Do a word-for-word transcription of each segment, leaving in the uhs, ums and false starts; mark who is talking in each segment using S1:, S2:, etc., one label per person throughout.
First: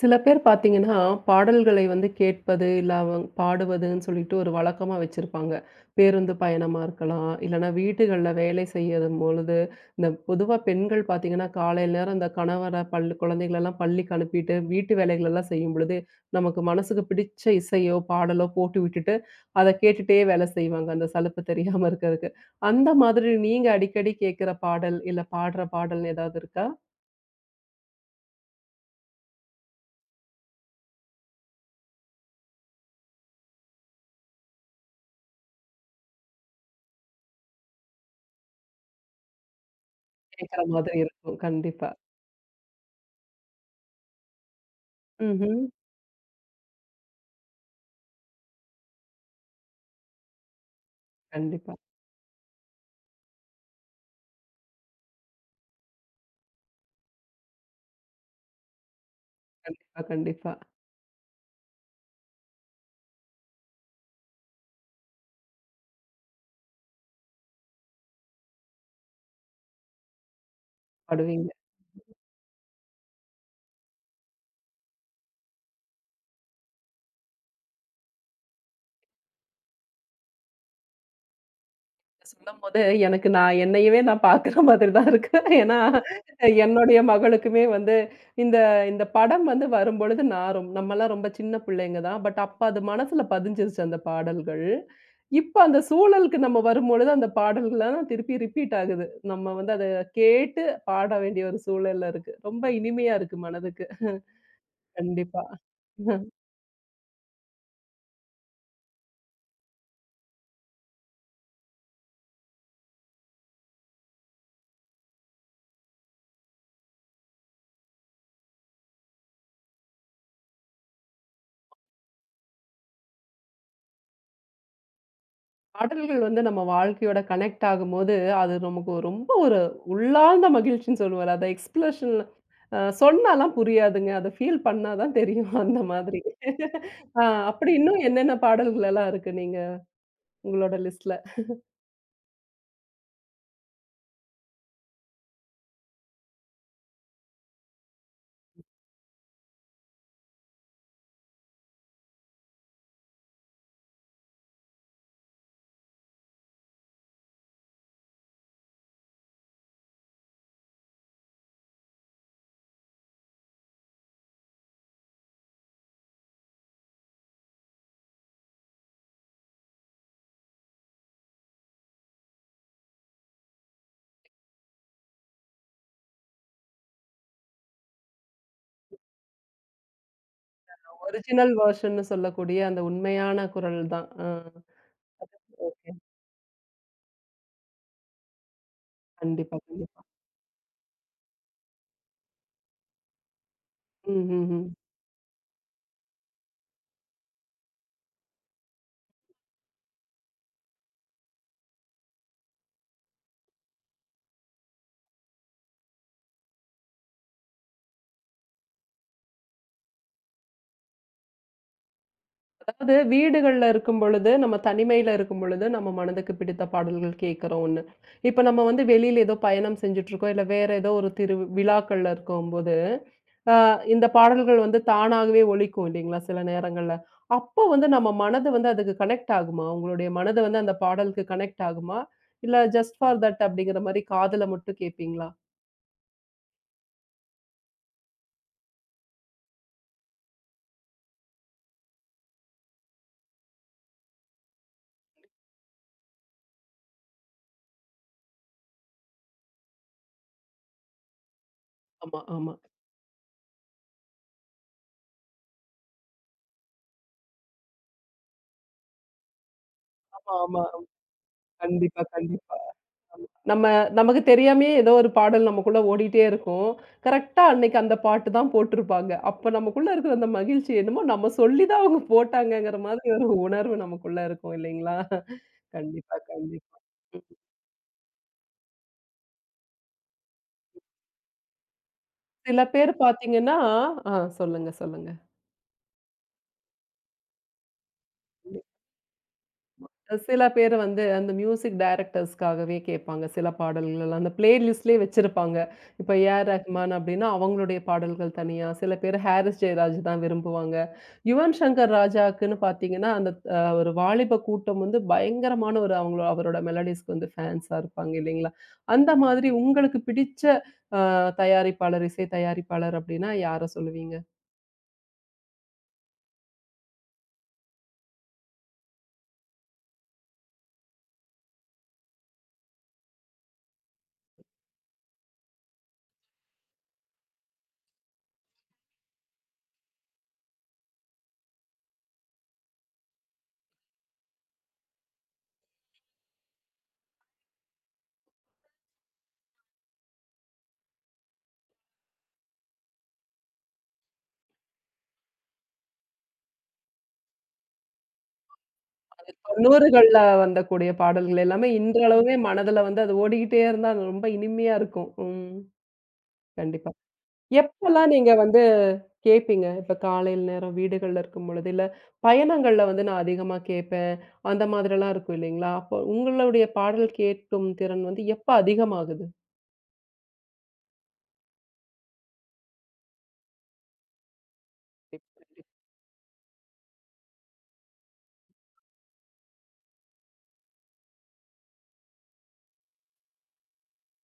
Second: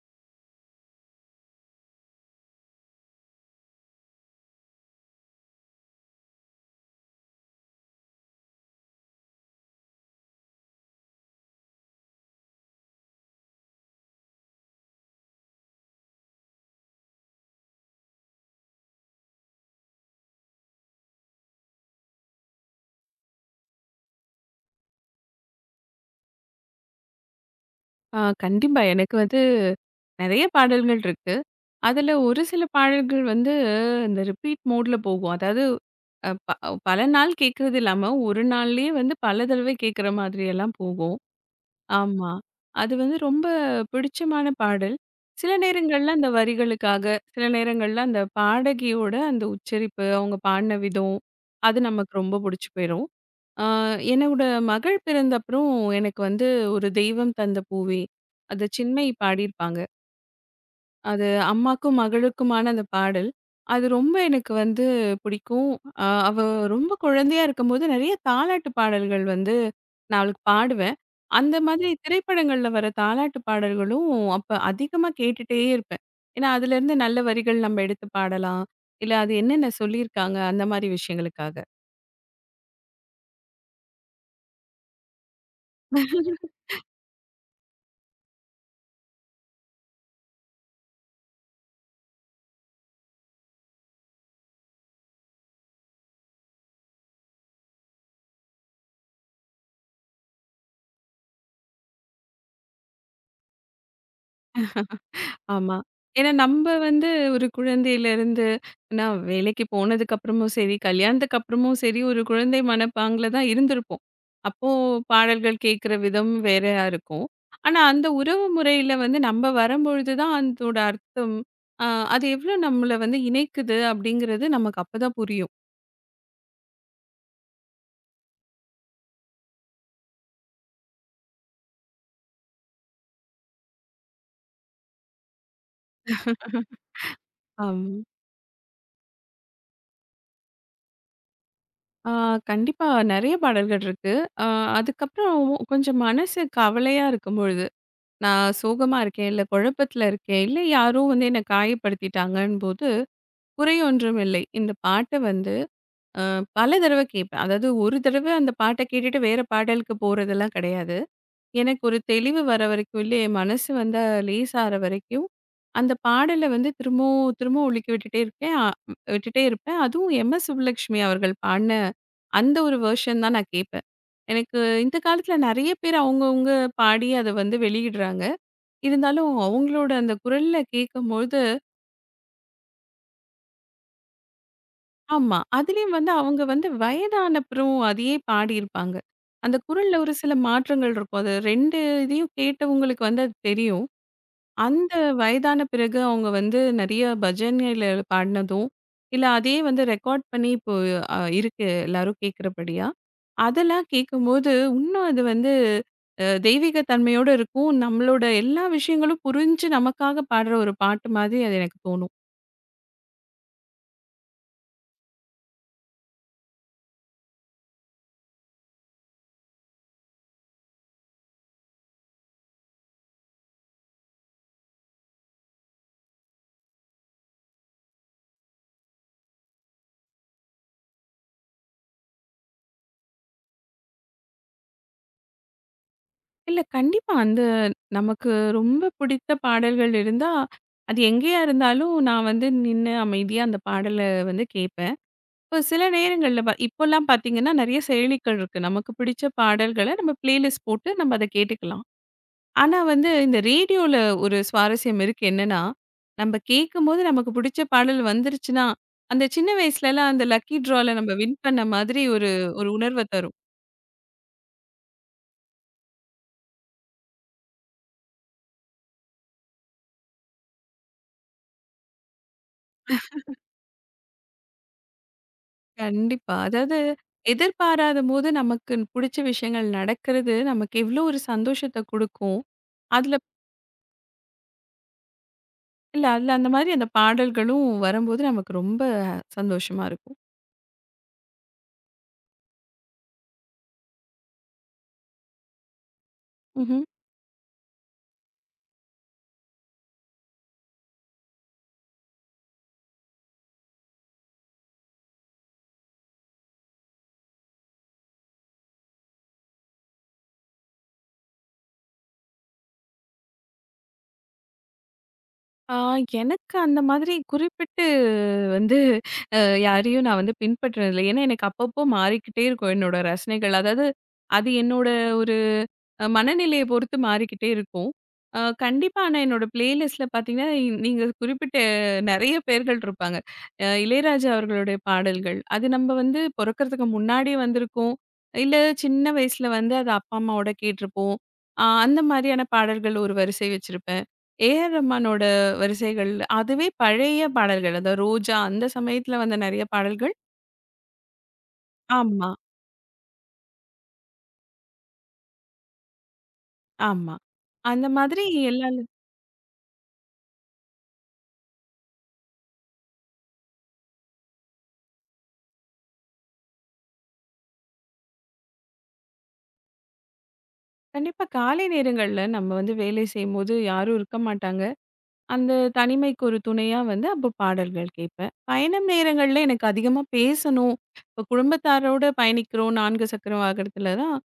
S1: சில பேர் பார்த்தீங்கன்னா, பாடல்களை வந்து கேட்பது, இல்ல அவங்க பாடுவதுன்னு சொல்லிட்டு ஒரு வழக்கமா வச்சிருப்பாங்க. பேருந்து பயணமா இருக்கலாம், இல்லன்னா வீடுகள்ல வேலை செய்யும்பொழுது, இந்த பொதுவா பெண்கள் பார்த்தீங்கன்னா, காலையில நேரம் இந்த கணவர பள்ளி குழந்தைகளெல்லாம் பள்ளிக்கு அனுப்பிட்டு, வீட்டு வேலைகளெல்லாம் செய்யும் பொழுது, நமக்கு மனசுக்கு பிடிச்ச இசையோ, பாடலோ போட்டு விட்டுட்டு, அத கேட்டுட்டே வேலை செய்வாங்க, அந்த சலுப்பு தெரியாம இருக்கறதுக்கு. அந்த மாதிரி நீங்க அடிக்கடி கேட்கிற பாடல், இல்ல பாடுற பாடல்ன்னு ஏதாவது இருக்கா?
S2: ஆ கண்டிப்பா. எனக்கு வந்து நெறைய பாடல்கள் இருக்கு. அதுல ஒரு சில பாடல்கள் வந்து இந்த ரிப்பீட் மோட்ல போகும். அதாவது அ ப பல நாள் கேட்கறது இல்லாம, ஒரு நாள்லயே வந்து பல தடவை கேட்கற மாதிரி
S1: கேட்கிற
S2: எல்லாம்
S1: மாதிரி
S2: போகும்.
S1: இருக்கும். கண்டிப்பா.
S2: ஆமா. அது வந்து ரொம்ப பிடிச்சமான பாடல். சில
S1: ம்ஹ்ம்.
S2: நேரங்கள்ல அந்த வரிகளுக்காக, சில நேரங்கள்ல அந்த பாடகியோட அந்த உச்சரிப்பு, அவங்க பாடின விதம்,
S1: கண்டிப்பா,
S2: அது நமக்கு ரொம்ப புடிச்சு போயிரும். ஆ என்னோட மகள் பிறந்த அப்புறம் எனக்கு வந்து "ஒரு தெய்வம் தந்த பூவே" அது சின்மை பாடியிருப்பாங்க.
S1: கண்டிப்பா, கண்டிப்பா.
S2: அது அம்மாக்கும் மகளுக்குமான அந்த பாடல். அது ரொம்ப எனக்கு வந்து பிடிக்கும். அ அவ ரொம்ப குழந்தையா இருக்கும்போது நெறைய தாலாட்டு பாடல்கள் வந்து நான் அவளுக்கு பாடுவேன்.
S1: பாடுவீங்க.
S2: அந்த மாதிரி திரைப்படங்கள்ல வர தாலாட்டு பாடல்களும் அப்ப அதிகமா கேட்டுட்டே இருப்பேன். ஏன்னா, அதுலேருந்து நல்ல வரிகள் நம்ம எடுத்து பாடலாம். இல்ல அது என்னென்ன சொல்லியிருக்காங்க அந்த மாரி விஷயங்களுக்காக.
S1: சொல்லும்போது எனக்கு நான் என்னையவே நான் பார்க்குற மாதிரி தான் இருக்கு. ஏன்னா, என்னுடைய மகளுக்குமே வந்து இந்த இந்த படம் வந்து வரும்பொழுது நான் ரொம் நம்மலாம் ரொம்ப சின்ன பிள்ளைங்க தான். பட் அப்ப அது மனசுல பதிஞ்சிருச்சு அந்த பாடல்கள். இப்ப அந்த சூழலுக்கு நம்ம வரும்பொழுது அந்த பாடல்கள்லாம் திருப்பி ரிப்பீட் ஆகுது. நம்ம வந்து அத கேட்டு பாட வேண்டிய ஒரு சூழல்ல இருக்கு. ரொம்ப இனிமையா இருக்கு மனதுக்கு. கண்டிப்பா.
S2: ஆமா. ஏன்னா நம்ப வந்து ஒரு குழந்தையிலருந்து நான் வேலைக்கு போனதுக்கு அப்புறமும் சரி, கல்யாணத்துக்கு அப்புறமும் சரி, ஒரு குழந்தை மனப்பாங்கில தான் இருந்திருப்போம். அப்போ பாடல்கள் கேட்கிற விதம் வேறையா இருக்கும். ஆனா அந்த உறவு முறையில வந்து நம்ப வரம்பொழுது தான் அதோட அர்த்தம், அ அது எவ்ளோ நம்மள வந்து இணைக்குது அப்படிங்கிறது நமக்கு அப்பதான் புரியும்.
S1: பாடல்கள் வந்து நம்ம வாழ்க்கையோட கனெக்ட் ஆகும்போது, அது நமக்கு ஒரு- ரொம்ப ஒரு உள்ளார்ந்த மகிழ்ச்சின்னு சொல்லுவோம்ல. அத எக்ஸ்பிரஷன்ல அ சொன்னாலாம் புரியாதுங்க. அத ஃபீல் பண்ணா தான் தெரியும் அந்த மாதிரி. ஆ அப்படி இன்னும்
S2: அம்.
S1: என்னென்ன பாடல்கள் எல்லாம் இருக்கு நீங்க உங்களோட லிஸ்ட்ல?
S2: ஆ கண்டிப்பா நெறைய பாடல்கள் இருக்கு. அ அதுக்கப்புறம் கொஞ்சம் மனசு கவலையா இருக்கும்பொழுது நான் சோகமா இருக்கேன், இல்ல குழப்பத்துல இருக்கேன், இல்ல யாரோ வந்து என்ன காயப்படுத்திட்டாங்கன்னும்போது, குறை ஒன்றும் இல்லை. இந்த பாட்ட வந்து அ பல தடவ கேட்பேன். அதாவது ஒரு தடவ அந்த பாட்ட கேட்டுட்டு வேற பாடலுக்கு போறதெல்லாம் கிடையாது. எனக்கு ஒரு தெளிவு வர வரைக்கும், இல்ல என் மனசு வந்து லேசாற வரைக்கும், அந்த பாடல வந்து திரும்பவும் திரும்பவும் ஒலிக்க விட்டுட்டே இருக்கேன். அ விட்டுட்டே இருப்பேன். அதுவும் எம் எஸ் சுப்புலட்சுமி அவர்கள் பாடுன அந்த ஒரு வெர்ஷன் தான் நான் கேட்பேன். எனக்கு இந்த காலத்துல நெறைய பேர் அவங்கவங்க பாடி அத வந்து வெளியிடுறாங்க. இருந்தாலும் அவங்களோட அந்த குரல்ல கேட்கும்பொழுது
S1: ஒரிஜினல் வெர்ஷன்னு சொல்லக்கூடிய அந்த உண்மையான குரல் தான். ஆ
S2: ஆமா.
S1: ஓகே.
S2: அதிலயும் வந்து அவங்க வந்து வயதானப்புறம் அதையே பாடியிருப்பாங்க. அந்த
S1: கண்டிப்பா,
S2: குரல்ல
S1: கண்டிப்பா.
S2: ஒரு சில மாற்றங்கள் இருக்கும். அது ரெண்டு இதையும் கேட்டவங்களுக்கு வந்து அது தெரியும்.
S1: ம், ம், ம்.
S2: அந்த வயதான பிறகு அவங்க வந்து நெறைய பஜனையில பாடினதும், இல்ல அதையே வந்து ரெக்கார்ட் பண்ணி இப்போ அ இருக்கு எல்லாரும் கேட்கிறபடியா. அதெல்லாம் கேட்கும்போது இன்னும் அது வந்து அ தெய்வீக தன்மையோட இருக்கும். நம்மளோட எல்லா விஷயங்களும் புரிஞ்சு நமக்காக பாடுற ஒரு பாட்டு மாதிரி அது எனக்கு தோணும்.
S1: அது வீடுகள்ல இருக்கும் பொழுது, நம்ம தனிமையில இருக்கும் பொழுது, நம்ம மனதுக்கு பிடித்த பாடல்கள் கேட்கிறோம் ஒண்ணு. இப்ப நம்ம வந்து வெளியில ஏதோ பயணம் செஞ்சுட்டு இருக்கோம். இல்ல வேற ஏதோ ஒரு திரு விழாக்கள்ல இருக்கும்போது, அ இந்த பாடல்கள் வந்து தானாகவே ஒலிக்கும் இல்லைங்களா? சில நேரங்கள்ல. அப்போ வந்து நம்ம மனது வந்து அதுக்கு கனெக்ட் ஆகுமா? உங்களுடைய மனது வந்து அந்த பாடலுக்கு கனெக்ட் ஆகுமா? இல்ல ஜஸ்ட் ஃபார் தட் அப்படிங்கிற மாரி காதுல மட்டும் கேட்பீங்களா?
S2: இல்ல கண்டிப்பா. அந்த நமக்கு ரொம்ப பிடித்த பாடல்கள் இருந்தா, அது எங்கேயா இருந்தாலும் நான் வந்து நின்னு அமைதியா அந்த பாடல வந்து கேட்பேன். இப்போ சில நேரங்கள்ல பா இப்போலாம் பார்த்தீங்கன்னா, நெறைய செயலிகள் இருக்கு. நமக்கு பிடிச்ச பாடல்கள நம்ம பிளேலிஸ்ட் போட்டு நம்ம அத கேட்டுக்கலாம்.
S1: ஆமா, ஆமா.
S2: ஆனா வந்து இந்த ரேடியோல ஒரு சுவாரஸ்யம் இருக்கு என்னன்னா, நம்ம கேட்கும்போது நமக்கு பிடிச்ச பாடல் வந்துருச்சுன்னா, அந்த சின்ன வயசுலலாம் அந்த லக்கி
S1: ஆமா, ஆமா.
S2: ட்ரால நம்ம வின் பண்ண மாதிரி
S1: கண்டிப்பா,
S2: ஒரு
S1: கண்டிப்பா.
S2: ஒரு உணர்வ தரும்.
S1: நம்ம நமக்கு தெரியாமயே ஏதோ ஒரு பாடல் நமக்குள்ள ஓடிட்டே இருக்கும். கரெக்ட்டா அன்னைக்கு அந்த பாட்டு தான் போட்டிருப்பாங்க. அப்ப நமக்குள்ள இருக்கிற அந்த மகிழ்ச்சி என்னமோ நம்ம சொல்லி தான் அவங்க போட்டாங்கங்கிற மாதிரி ஒரு உணர்வு நமக்குள்ள இருக்கும் இல்லைங்களா? கண்டிப்பா,
S2: கண்டிப்பா.
S1: கண்டிப்பா.
S2: அதாவது
S1: ம்.
S2: எதிர்பாராதபோது நமக்கு புடிச்ச விஷயங்கள் நடக்கிறது, நமக்கு எவ்ளோ ஒரு சந்தோஷத்த குடுக்கும்.
S1: சில பேர்
S2: அதுல
S1: பார்த்தீங்கன்னா ஆ சொல்லுங்க, சொல்லுங்க.
S2: இல்ல அதுல அந்த மாதிரி அந்த பாடல்களும் வரும்போது நமக்கு ரொம்ப சந்தோஷமா இருக்கும்.
S1: சில பேர் வந்து அந்த மியூசிக் டைரக்டர்ஸ்க்காகவே கேட்பாங்க. சில பாடல்கள் அந்த பிளே லிஸ்ட்லயே வச்சிருப்பாங்க. இப்ப ஏ ஆர்
S2: ம்ஹ்ம்.
S1: ரஹ்மான் அப்டின்னா, அவங்களுடைய பாடல்கள் தனியா, சில பேர் ஹாரிஸ் ஜெயராஜ் தான் விரும்புவாங்க. யுவன் சங்கர் ராஜாக்குன்னு பார்த்தீங்கன்னா, அந்த அ ஒரு வாலிப கூட்டம் வந்து பயங்கரமான ஒரு அவங்களோ அவரோட மெலோடிஸ்க்கு வந்து ஃபேன்ஸா இருப்பாங்க இல்லைங்களா? அந்த மாதிரி உங்களுக்கு பிடிச்ச அ தயாரிப்பாளர், இசை தயாரிப்பாளர் அப்டின்னா யார சொல்லுவீங்க?
S2: ஆ எனக்கு அந்த மாதிரி குறிப்பிட்டு வந்து அ யாரையும் நான் வந்து பின்பற்றுனதில்ல. ஏன்னா எனக்கு அப்பப்போ மாறிக்கிட்டே இருக்கும் என்னோட ரசனைகள். அதாவது அது என்னோட அ மனநிலைய பொறுத்து மாறிக்கிட்டே இருக்கும். அ கண்டிப்பா ஆனா என்னோட பிளேலிஸ்ட்ல பார்த்தீங்கன்னா, நீங்க குறிப்பிட்ட நெறைய பேர்கள் இருப்பாங்க. அ இளையராஜா அவர்களுடைய பாடல்கள். அது நம்ம வந்து பொறக்கறதுக்கு முன்னாடியே வந்திருக்கும். இல்ல சின்ன வயசுல வந்து அது அப்பா, அம்மாவோட கேட்டிருப்போம். அ அந்த மாரியான பாடல்கள் ஒரு வரிசை வச்சிருப்பேன். ஏ ஆர் ரஹ்மானோட வரிசைகள் அதுவே பழைய பாடல்கள். அதான் ரோஜா அந்த சமயத்துல வந்த நெறைய பாடல்கள்.
S1: தொண்ணூறுகள்ல வந்தக்கூடிய பாடல்கள் எல்லாமே
S2: ஆமா,
S1: இன்றளவுமே மனதுல வந்து அது ஓடிக்கிட்டே இருந்தா, அது ரொம்ப இனிமையா இருக்கும். ம். கண்டிப்பா.
S2: ஆமா. அந்த
S1: எப்பலாம்
S2: மாதிரி
S1: நீங்க வந்து
S2: எல்லா
S1: கேட்பீங்க? இப்ப காலையில நேரம் வீடுகள்ல இருக்கும்பொழுது, இல்ல பயணங்கள்ல வந்து நான் அதிகமா கேட்பேன். அந்த மாதிரிலாம் இருக்கும் இல்லைங்களா? அப்போ உங்களுடைய பாடல் கேட்கும் திறன் வந்து எப்ப அதிகமாகுது?
S2: கண்டிப்பா காலை நேரங்கள்ல நம்ம வந்து வேலை செய்யும்போது யாரும் இருக்க மாட்டாங்க. அந்த தனிமைக்கு ஒரு துணையா வந்து அப்போ பாடல்கள் கேட்பேன். பயணம் நேரங்கள்ல எனக்கு அதிகமா பேசணும். இப்போ குடும்பத்தாரோட பயணிக்கிறோம் நான்கு சக்கர வாகனத்துல தான்.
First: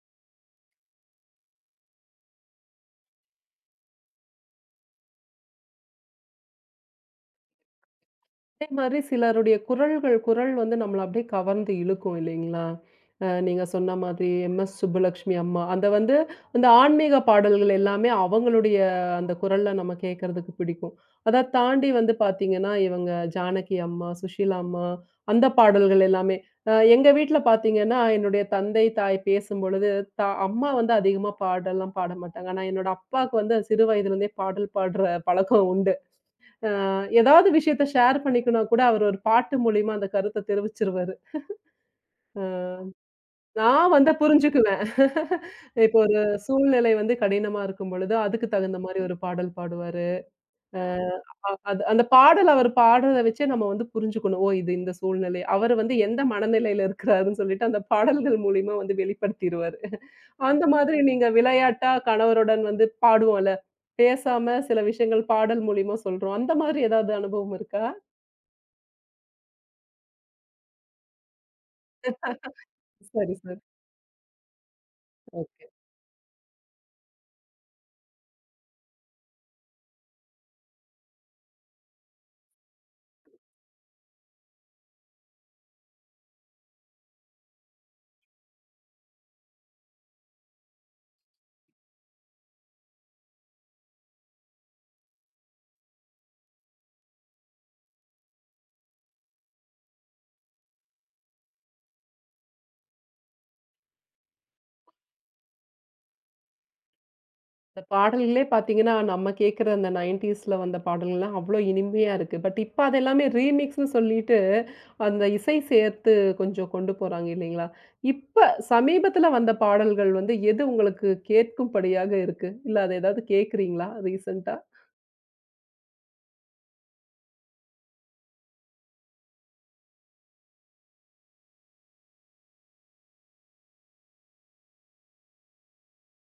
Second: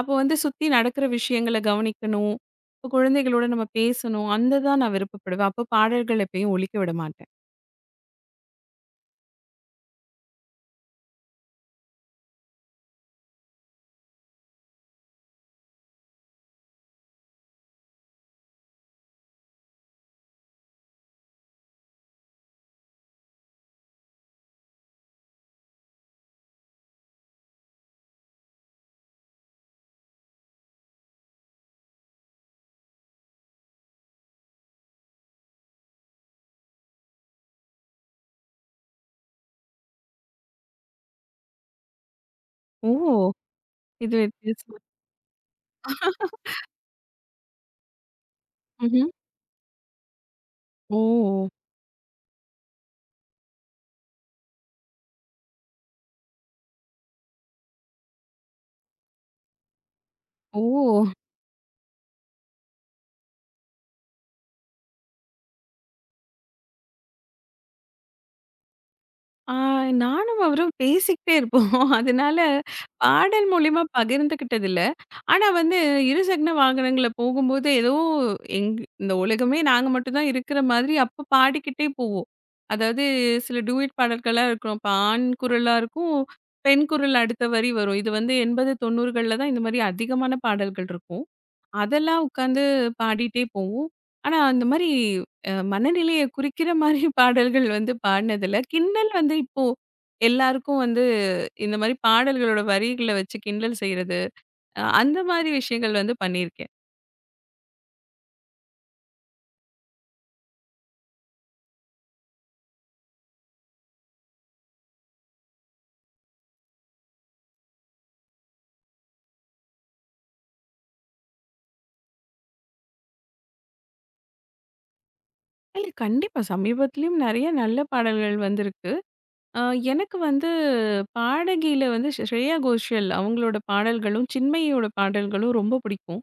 S2: அப்போ வந்து சுத்தி நடக்கிற விஷயங்கள கவனிக்கணும். இப்போ குழந்தைகளோட நம்ம பேசணும். அந்த தான் நான் விருப்பப்படுவேன். அப்போ பாடல்கள் எப்பயும் ஒலிக்க விட மாட்டேன்.
S1: அதே மாதிரி சிலருடைய குரல்கள் குரல் வந்து நம்மள அப்படியே கவர்ந்து இழுக்கும் இல்லைங்களா? அ நீங்க சொன்ன மாதிரி எம்.எஸ். சுப்புலக்ஷ்மி அம்மா, அந்த வந்து அந்த ஆன்மீக பாடல்கள் எல்லாமே அவங்களுடைய அந்த குரல்ல நம்ம கேட்கறதுக்கு பிடிக்கும். அத தாண்டி வந்து பார்த்தீங்கன்னா, இவங்க ஜானகி அம்மா, சுஷீலா அம்மா அந்த பாடல்கள் எல்லாமே. அ எங்க வீட்ல பார்த்தீங்கன்னா, என்னுடைய தந்தை, தாய் பேசும்பொழுது த அம்மா வந்து அதிகமா பாடல்லாம் பாட மாட்டாங்க. ஆனா என்னோட அப்பாவுக்கு வந்து சிறு வயதிலிருந்தே பாடல் பாடுற பழக்கம் உண்டு. அ ஏதாவது விஷயத்த ஷேர் பண்ணிக்கணும்னா கூட, அவர் ஒரு பாட்டு மூலியமா அந்த கருத்த தெரிவிச்சுருவாரு. அ
S2: ஓ!
S1: நான் வந்து
S2: இது வித்தியாசமா
S1: புரிஞ்சுக்குவேன். இப்போ ஒரு சூழ்நிலை வந்து கடினமா இருக்கும் பொழுது, அதுக்கு தகுந்த மாரி
S2: ம்ஹ்ம்.
S1: ஒரு பாடல் பாடுவாரு. அஹ்
S2: ஓ!
S1: அ அது அந்த பாடல் அவர் பாடுறத வச்சே நம்ம வந்து புரிஞ்சுக்கணும். ஓ! இது இந்த சூழ்நிலை. அவர் வந்து எந்த மனநிலையில இருக்கிறாருன்னு சொல்லிட்டு, அந்த பாடல்கள் மூலியமா வந்து வெளிப்படுத்திருவாரு.
S2: ஓ!
S1: அந்த மாதிரி நீங்க விளையாட்டா கணவருடன் வந்து பாடுவோம்ல. பேசாம சில விஷயங்கள் பாடல் மூலியமா சொல்றோம். அந்த மாதிரி ஏதாவது அனுபவம் இருக்கா?
S2: ஆ நானும் அவரும் பேசிக்கிட்டே இருப்போம். அதனால
S1: சரி,
S2: பாடல்
S1: சரி.
S2: மூலியமா பகிர்ந்துக்கிட்டது இல்ல. ஆனா
S1: ஓகே.
S2: வந்து இருசக்கர வாகனங்கள்ல போகும்போது ஏதோ எங் இந்த உலகமே நாங்க மட்டும் தான் இருக்கிற மாதிரி அப்ப பாடிக்கிட்டே போவோம். அதாவது சில டூயட் பாடல்கள்லாம் இருக்கும். அப்ப ஆண் குரலா இருக்கும். பெண் குரல் அடுத்த வரி வரும். இது வந்து எண்பது, தொண்ணூறுகள்ல தான் இந்த மாரி அதிகமான பாடல்கள் இருக்கும். அதெல்லாம் உட்காந்து பாடிட்டே போவோம். ஆனா, அந்த மாரி அ மனநிலைய குறிக்கிற மாரி பாடல்கள் வந்து பாடுனதில்ல. கிண்டல் வந்து இப்போ எல்லாருக்கும் வந்து இந்த மாரி பாடல்களோட வரிகள வச்சு கிண்டல் செய்றது, அ அந்த மாரி விஷயங்கள் வந்து பண்ணியிருக்கேன்.
S1: இந்த பாடல்களே பார்த்தீங்கன்னா, நம்ம கேட்கிற அந்த தொண்ணூறுகள்ல வந்த பாடல்கள்லாம் அவ்ளோ இனிமையா இருக்கு. பட் இப்ப அது எல்லாமே ரீமிக்ஸ்ன்னு சொல்லிட்டு, அந்த இசை சேர்த்து கொஞ்சம் கொண்டு போறாங்க இல்லைங்களா? இப்ப சமீபத்தில வந்த பாடல்கள் வந்து எது உங்களுக்கு கேட்கும்படியாக இருக்கு? இல்ல அத ஏதாவது கேட்கிறீங்களா ரீசென்ட்டா?
S2: இல்ல கண்டிப்பா. சமீபத்திலயும் நெறைய நல்ல பாடல்கள் வந்திருக்கு. அ எனக்கு வந்து பாடகியில வந்து ஸ்ரேயா கோஷல் அவங்களோட பாடல்களும், சின்மயியோட பாடல்களும் ரொம்ப பிடிக்கும்.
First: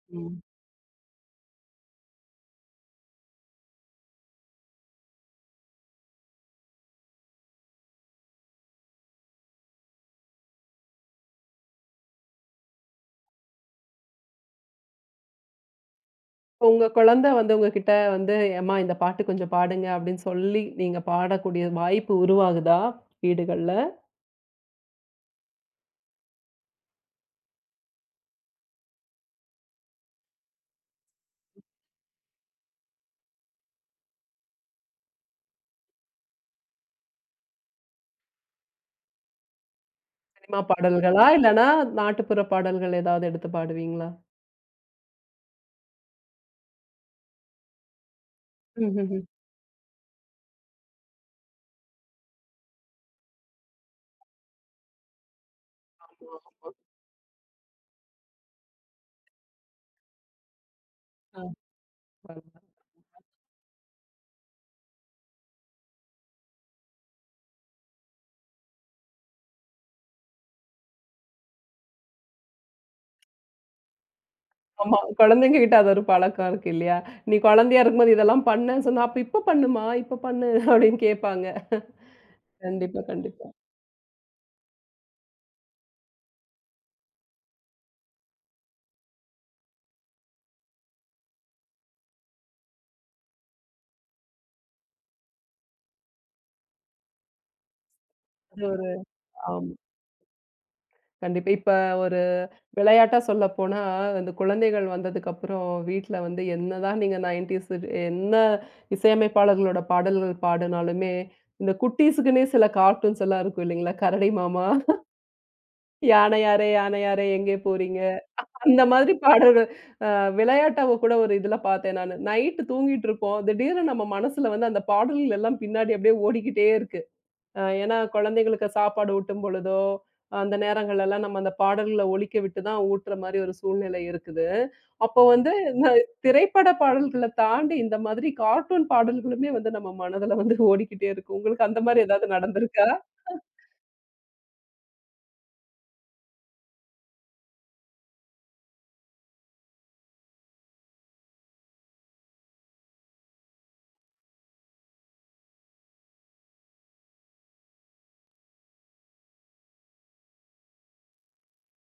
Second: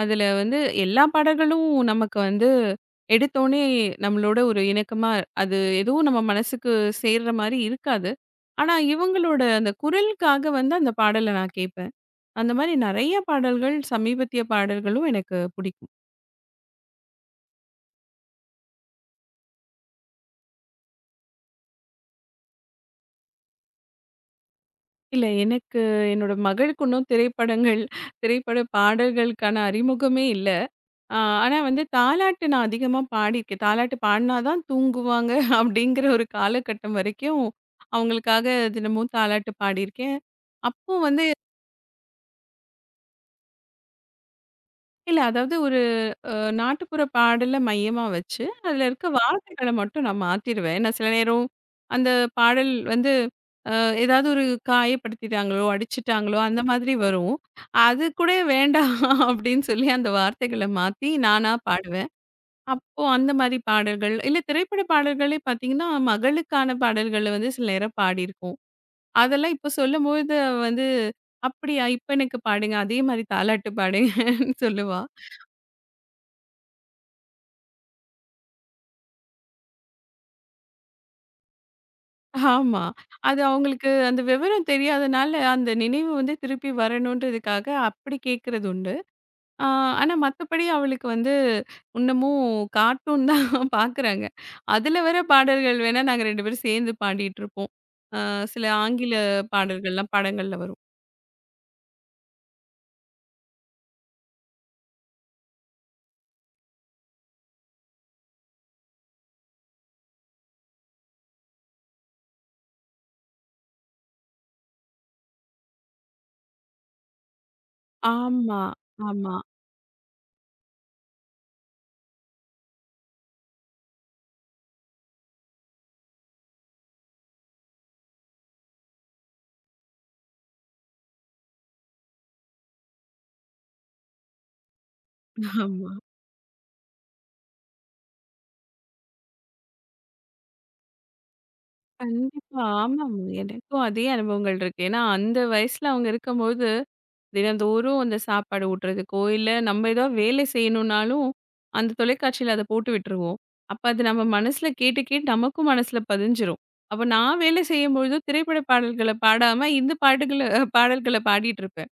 S2: அதுல
S1: ம்.
S2: வந்து எல்லா பாடல்களும் நமக்கு வந்து எடுத்தோனே நம்மளோட ஒரு இணக்கமா அது எதுவும் நம்ம மனசுக்கு சேர்ற மாரி இருக்காது. ஆனா, இவங்களோட அந்த குரலுக்காக வந்து அந்த பாடல நான் கேட்பேன். அந்த மாரி நெறைய பாடல்கள் சமீபத்திய பாடல்களும் எனக்கு பிடிக்கும்.
S1: உங்க குழந்தை வந்து உங்ககிட்ட வந்து, "எம்மா இந்த பாட்டு கொஞ்சம் பாடுங்க" அப்படின்னு சொல்லி நீங்க பாடக்கூடிய வாய்ப்பு உருவாகுதா வீடுகள்ல?
S2: இல்ல. எனக்கு என்னோட மகளுக்கு இன்னும் திரைப்படங்கள், திரைப்பட பாடல்களுக்கான அறிமுகமே இல்ல. அ ஆனா வந்து தாலாட்டு நான் அதிகமா பாடியிருக்கேன். தாலாட்டு பாடுனா தான் தூங்குவாங்க அப்படிங்கிற ஒரு காலகட்டம் வரைக்கும், அவங்களுக்காக தினமும் தாலாட்டு பாடியிருக்கேன்.
S1: சினிமா
S2: அப்போ
S1: பாடல்களா?
S2: வந்து
S1: இல்லன்னா நாட்டுப்புற பாடல்கள் ஏதாவது எடுத்து பாடுவீங்களா?
S2: இல்ல அதாவது ஒரு நாட்டுப்புற பாடல மையமா வச்சு, அதுல இருக்க வார்த்தைகள மட்டும் நான் மாத்திருவேன். ஏன்னா சில நேரம் அந்த பாடல் வந்து அ ஏதாவது ஒரு காயப்படுத்திட்டாங்களோ, அடிச்சுட்டாங்களோ அந்த மாதிரி வரும். அது கூட வேண்டாம் அப்படின்னு சொல்லி அந்த வார்த்தைகள மாத்தி
S1: ஆ.
S2: நானா பாடுவேன்.
S1: பரவால்ல.
S2: அப்போ அந்த மாரி பாடல்கள், இல்ல திரைப்பட பாடல்களே பார்த்தீங்கன்னா, மகளுக்கான பாடல்கள வந்து சில நேரம் பாடியிருக்கோம். அதெல்லாம் இப்போ சொல்லும்போது வந்து, "அப்படியா! இப்ப எனக்கு பாடுங்க. அதே மாரி தாலாட்டு பாடுங்கன்னு"
S1: ஆமா.
S2: சொல்லுவா.
S1: குழந்தைங்ககிட்ட அது ஒரு பழக்கம் இருக்கு இல்லையா? "நீ குழந்தையா இருக்கும்போது இதெல்லாம் பண்ண" சொன்னா, "அப்ப இப்ப பண்ணுமா, இப்ப பண்ணு" அப்படின்னு கேட்பாங்க.
S2: ஆமா.
S1: கண்டிப்பா,
S2: அது
S1: கண்டிப்பா.
S2: அவங்களுக்கு அந்த விவரம் தெரியாதனால, அந்த நினைவு வந்து திருப்பி வரணுன்றதுக்காக அப்படி கேட்கறது உண்டு. ஆ ஆனா மத்தபடி அவளுக்கு வந்து இன்னமும் கார்ட்டூன் தான் பார்க்குறாங்க. அதுல வர பாடல்கள் வேணா நாங்க ரெண்டு பேரும் சேர்ந்து பாடிட்டுருப்போம். அ
S1: அது
S2: சில
S1: ஒரு
S2: ஆங்கில
S1: ஆமா.
S2: பாடல்கள்லாம் படங்கள்ல வரும்.
S1: கண்டிப்பா. இப்ப ஒரு விளையாட்டா சொல்லப்போனா, அந்த குழந்தைகள் வந்ததுக்கப்புறம் வீட்ல வந்து என்னதான் நீங்க தொண்ணூறுகள் என்ன இசையமைப்பாளர்களோட பாடல்கள் பாடுனாலுமே, இந்த குட்டீஸுக்குன்னே சில கார்ட்டூன்ஸ் எல்லாம் இருக்கும் இல்லைங்களா? கரடி மாமா, யானை யாரே யானை யாரே எங்கே போறீங்க?
S2: ஆமா,
S1: அந்த மாதிரி
S2: ஆமா,
S1: பாடல்கள் விளையாட்டாவ கூட ஒரு இதுல பார்த்தேன் நானு. நைட்டு தூங்கிட்டு இருப்போம். திடீர்னு நம்ம மனசுல வந்து அந்த பாடல்கள் எல்லாம் பின்னாடி அப்படியே ஓடிக்கிட்டே இருக்கு. அ ஏன்னா குழந்தைங்களுக்கு சாப்பாடு ஊட்டும் பொழுதோ, அந்த நேரங்கள் எல்லாம் நம்ம அந்த பாடல்கள ஒலிக்க விட்டு தான் ஊட்டுற மாரி ஒரு சூழ்நிலை இருக்குது. அப்போ வந்து இந்த
S2: ஆமா.
S1: திரைப்பட பாடல்கள தாண்டி இந்த மாதிரி கார்ட்டூன் பாடல்களுமே வந்து நம்ம மனதுல வந்து ஓடிக்கிட்டே இருக்கும். உங்களுக்கு அந்த மாரி ஏதாவது
S2: கண்டிப்பா.
S1: நடந்திருக்கா?
S2: ஆமாமா. எனக்கும் அதே அனுபவங்கள் இருக்கு. ஏன்னா அந்த வயசுல அவங்க இருக்கும்போது தினந்தோறும் அந்த சாப்பாடு ஊட்டுறதுக்கோ, இல்ல நம்ம ஏதோ வேலை செய்யணும்னாலும், அந்த தொலைக்காட்சியில அத போட்டு விட்டுருவோம். அப்ப அது நம்ம மனசுல கேட்டு, கேட்டு நமக்கும் மனசுல பதிஞ்சிரும். அப்ப நான் வேலை செய்யும்பொழுது திரைப்பட பாடல்கள பாடாம, இந்த பாட்டுகள பாடல்கள பாடிட்டு இருப்பேன்.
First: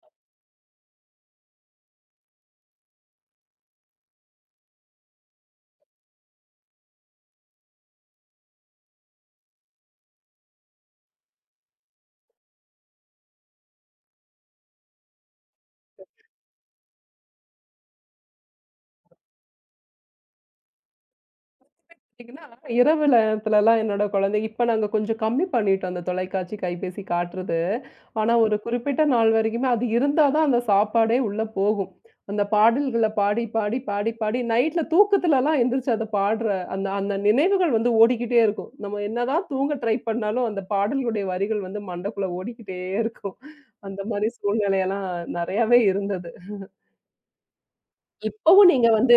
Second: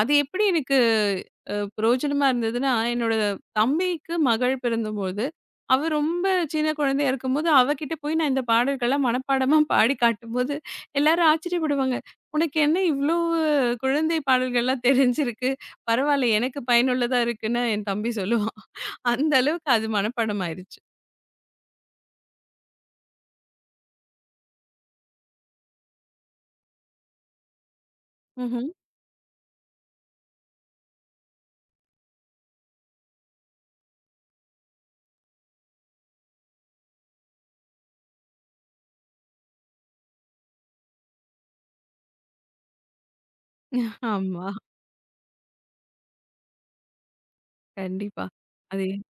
S2: அது எப்படி எனக்கு அ பிரயோஜனமா இருந்ததுன்னா, என்னோட தம்பிக்கு மகள் பிறந்தபோது, அவ ரொம்ப சின்ன குழந்தையா இருக்கும்போது, அவகிட்ட போய் நான் இந்த பாடல்கள்லாம் மனப்பாடமா பாடி காட்டும்போது, எல்லாரும் ஆச்சரியப்படுவாங்க. "உனக்கு என்ன இவ்ளோ குழந்தை பாடல்கள்லாம் தெரிஞ்சிருக்கு? பரவால்ல எனக்கு பயனுள்ளதா இருக்குன்னு" என் தம்பி சொல்லுவான். அந்த அளவுக்கு அது மனப்பாடம் ஆயிருச்சு.
S1: பார்த்தீங்கன்னா, இரவு நேரத்துலலாம் என்னோட குழந்தை இப்ப நாங்க கொஞ்சம் கம்மி பண்ணிட்டோம் அந்த தொலைக்காட்சி, கைபேசி காட்டுறது. ஆனா ஒரு
S2: ம்ஹ்ம்.
S1: குறிப்பிட்ட நாள் வரைக்குமே அது இருந்தா தான் அந்த சாப்பாடே உள்ள போகும். அந்த பாடல்கள பாடி, பாடி, பாடி, பாடி நைட்ல தூக்கத்துலலாம் எந்திரிச்சு அத பாடுற அந்த அந்த நினைவுகள் வந்து ஓடிக்கிட்டே இருக்கும். நம்ம என்னதான் தூங்க ட்ரை பண்ணாலும் அந்த பாடல்களுடைய வரிகள் வந்து மண்டைக்குள்ள ஓடிக்கிட்டே இருக்கும். அந்த மாரி
S2: ஆமா.
S1: சூழ்நிலையெல்லாம் நெறையாவே இருந்தது.
S2: கண்டிப்பா.
S1: இப்பவும்
S2: அது
S1: நீங்க வந்து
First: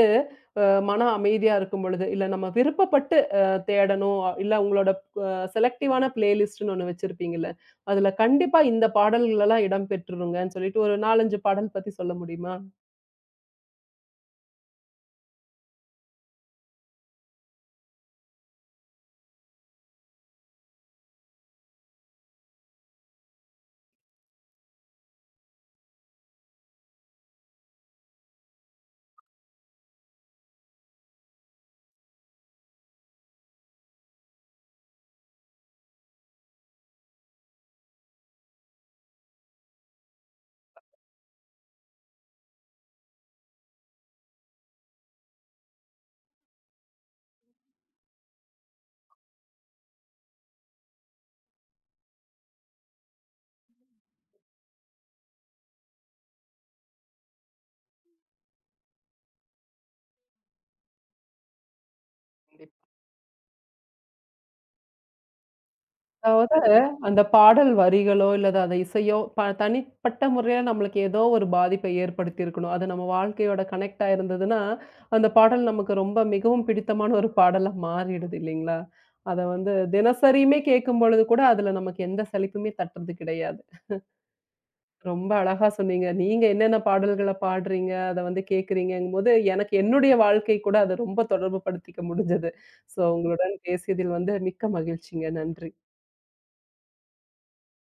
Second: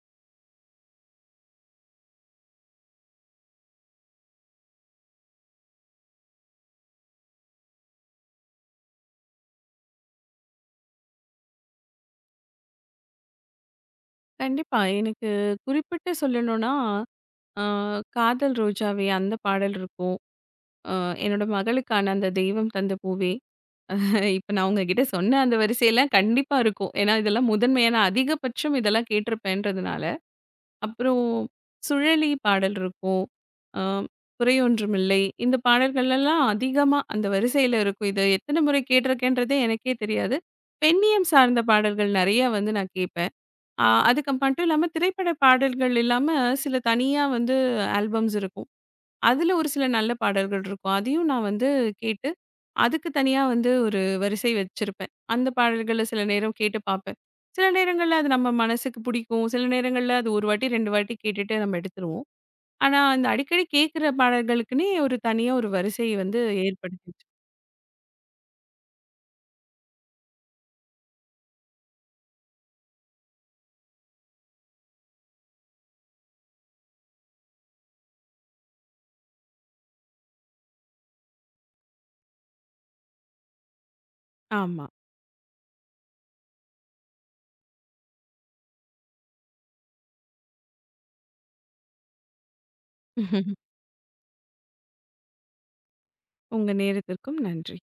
S1: அ மன அமைதியா இருக்கும் பொழுது, இல்ல நம்ம விருப்பப்பட்டு அ தேடணும், அ- இல்ல உங்களோட அ செலக்டிவான பிளேலிஸ்ட்ன்னு ஒண்ணு வச்சிருப்பீங்கல்ல, அதுல கண்டிப்பா இந்த பாடல்கள் எல்லாம் இடம் பெற்றுருங்கன்னு சொல்லிட்டு ஒரு நான்கு, ஐந்து பாடல் பத்தி சொல்ல முடியுமா?
S2: கண்டிப்பா. எனக்கு குறிப்பிட்டு சொல்லணும்னா, அ "காதல் ரோஜாவே" அந்த பாடல் இருக்கும். அ என்னோட மகளுக்கான அந்த தெய்வம் தந்த பூவே, இப்ப நான் உங்ககிட்ட சொன்ன அந்த வரிசையெல்லாம் கண்டிப்பா இருக்கும். ஏன்னா, இதெல்லாம் முதன்மையா நான் அதிகபட்சம் இதெல்லாம் கேட்டிருப்பேன்றதுனால. அப்புறம் சுழலி பாடல் இருக்கும். அ குறையொன்றுமில்லை. இந்த பாடல்கள்லாம் அதிகமா அந்த வரிசையில இருக்கும். இத எத்தன முறை கேட்டிருக்கேன்றதே எனக்கே தெரியாது. பெண்ணியம் சார்ந்த பாடல்கள் நெறையா வந்து நான் கேட்பேன். அ அதுக்கு மட்டும் இல்லாம திரைப்பட பாடல்கள் இல்லாம சில தனியா வந்து ஆல்பம்ஸ் இருக்கும். அதுல ஒரு சில நல்ல பாடல்கள் இருக்கும். அதையும் நான் வந்து கேட்டு அதுக்கு தனியா வந்து ஒரு வரிசை வச்சிருப்பேன். அந்த பாடல்கள சில நேரம் கேட்டு பார்ப்பேன். சில நேரங்கள்ல அது நம்ம மனசுக்கு பிடிக்கும். சில நேரங்கள்ல அது ஒரு வாட்டி ரெண்டு வாட்டி கேட்டுட்டு நம்ம எடுத்துருவோம். ஆனா, அந்த அடிக்கடி கேட்கிற பாடல்களுக்குன்னே ஒரு தனியா ஒரு வரிசை வந்து
S1: அதாவது,
S2: ஏற்படுத்தி
S1: அந்த
S2: வச்சு
S1: பாடல் வரிகளோ, இல்ல அது அந்த இசையோ, ப தனிப்பட்ட முறையில நம்மளுக்கு ஏதோ ஒரு பாதிப்பை ஏற்படுத்தியிருக்கணும். அது நம்ம வாழ்க்கையோட கனெக்ட் ஆயிருந்ததுன்னா, அந்த பாடல் நமக்கு ரொம்ப மிகவும் பிடித்தமான ஒரு பாடலா மாறிடுது இல்லைங்களா? அத வந்து தினசரியுமே கேட்கும்பொழுது கூட, அதுல நமக்கு எந்த சலிப்புமே தட்டுறது கிடையாது.
S2: ஆமா.
S1: ரொம்ப அழகா சொன்னீங்க. நீங்க என்னென்ன பாடல்கள பாடுறீங்க, அத வந்து கேட்கிறீங்கங்கும்போது, எனக்கு என்னுடைய வாழ்க்கை கூட அத ரொம்ப தொடர்பு படுத்திக்க முடிஞ்சது. ஸோ உங்களுடன் பேசியதில் வந்து மிக்க மகிழ்ச்சிங்க. நன்றி.
S2: உங்க நேரத்திற்கும் நன்றி.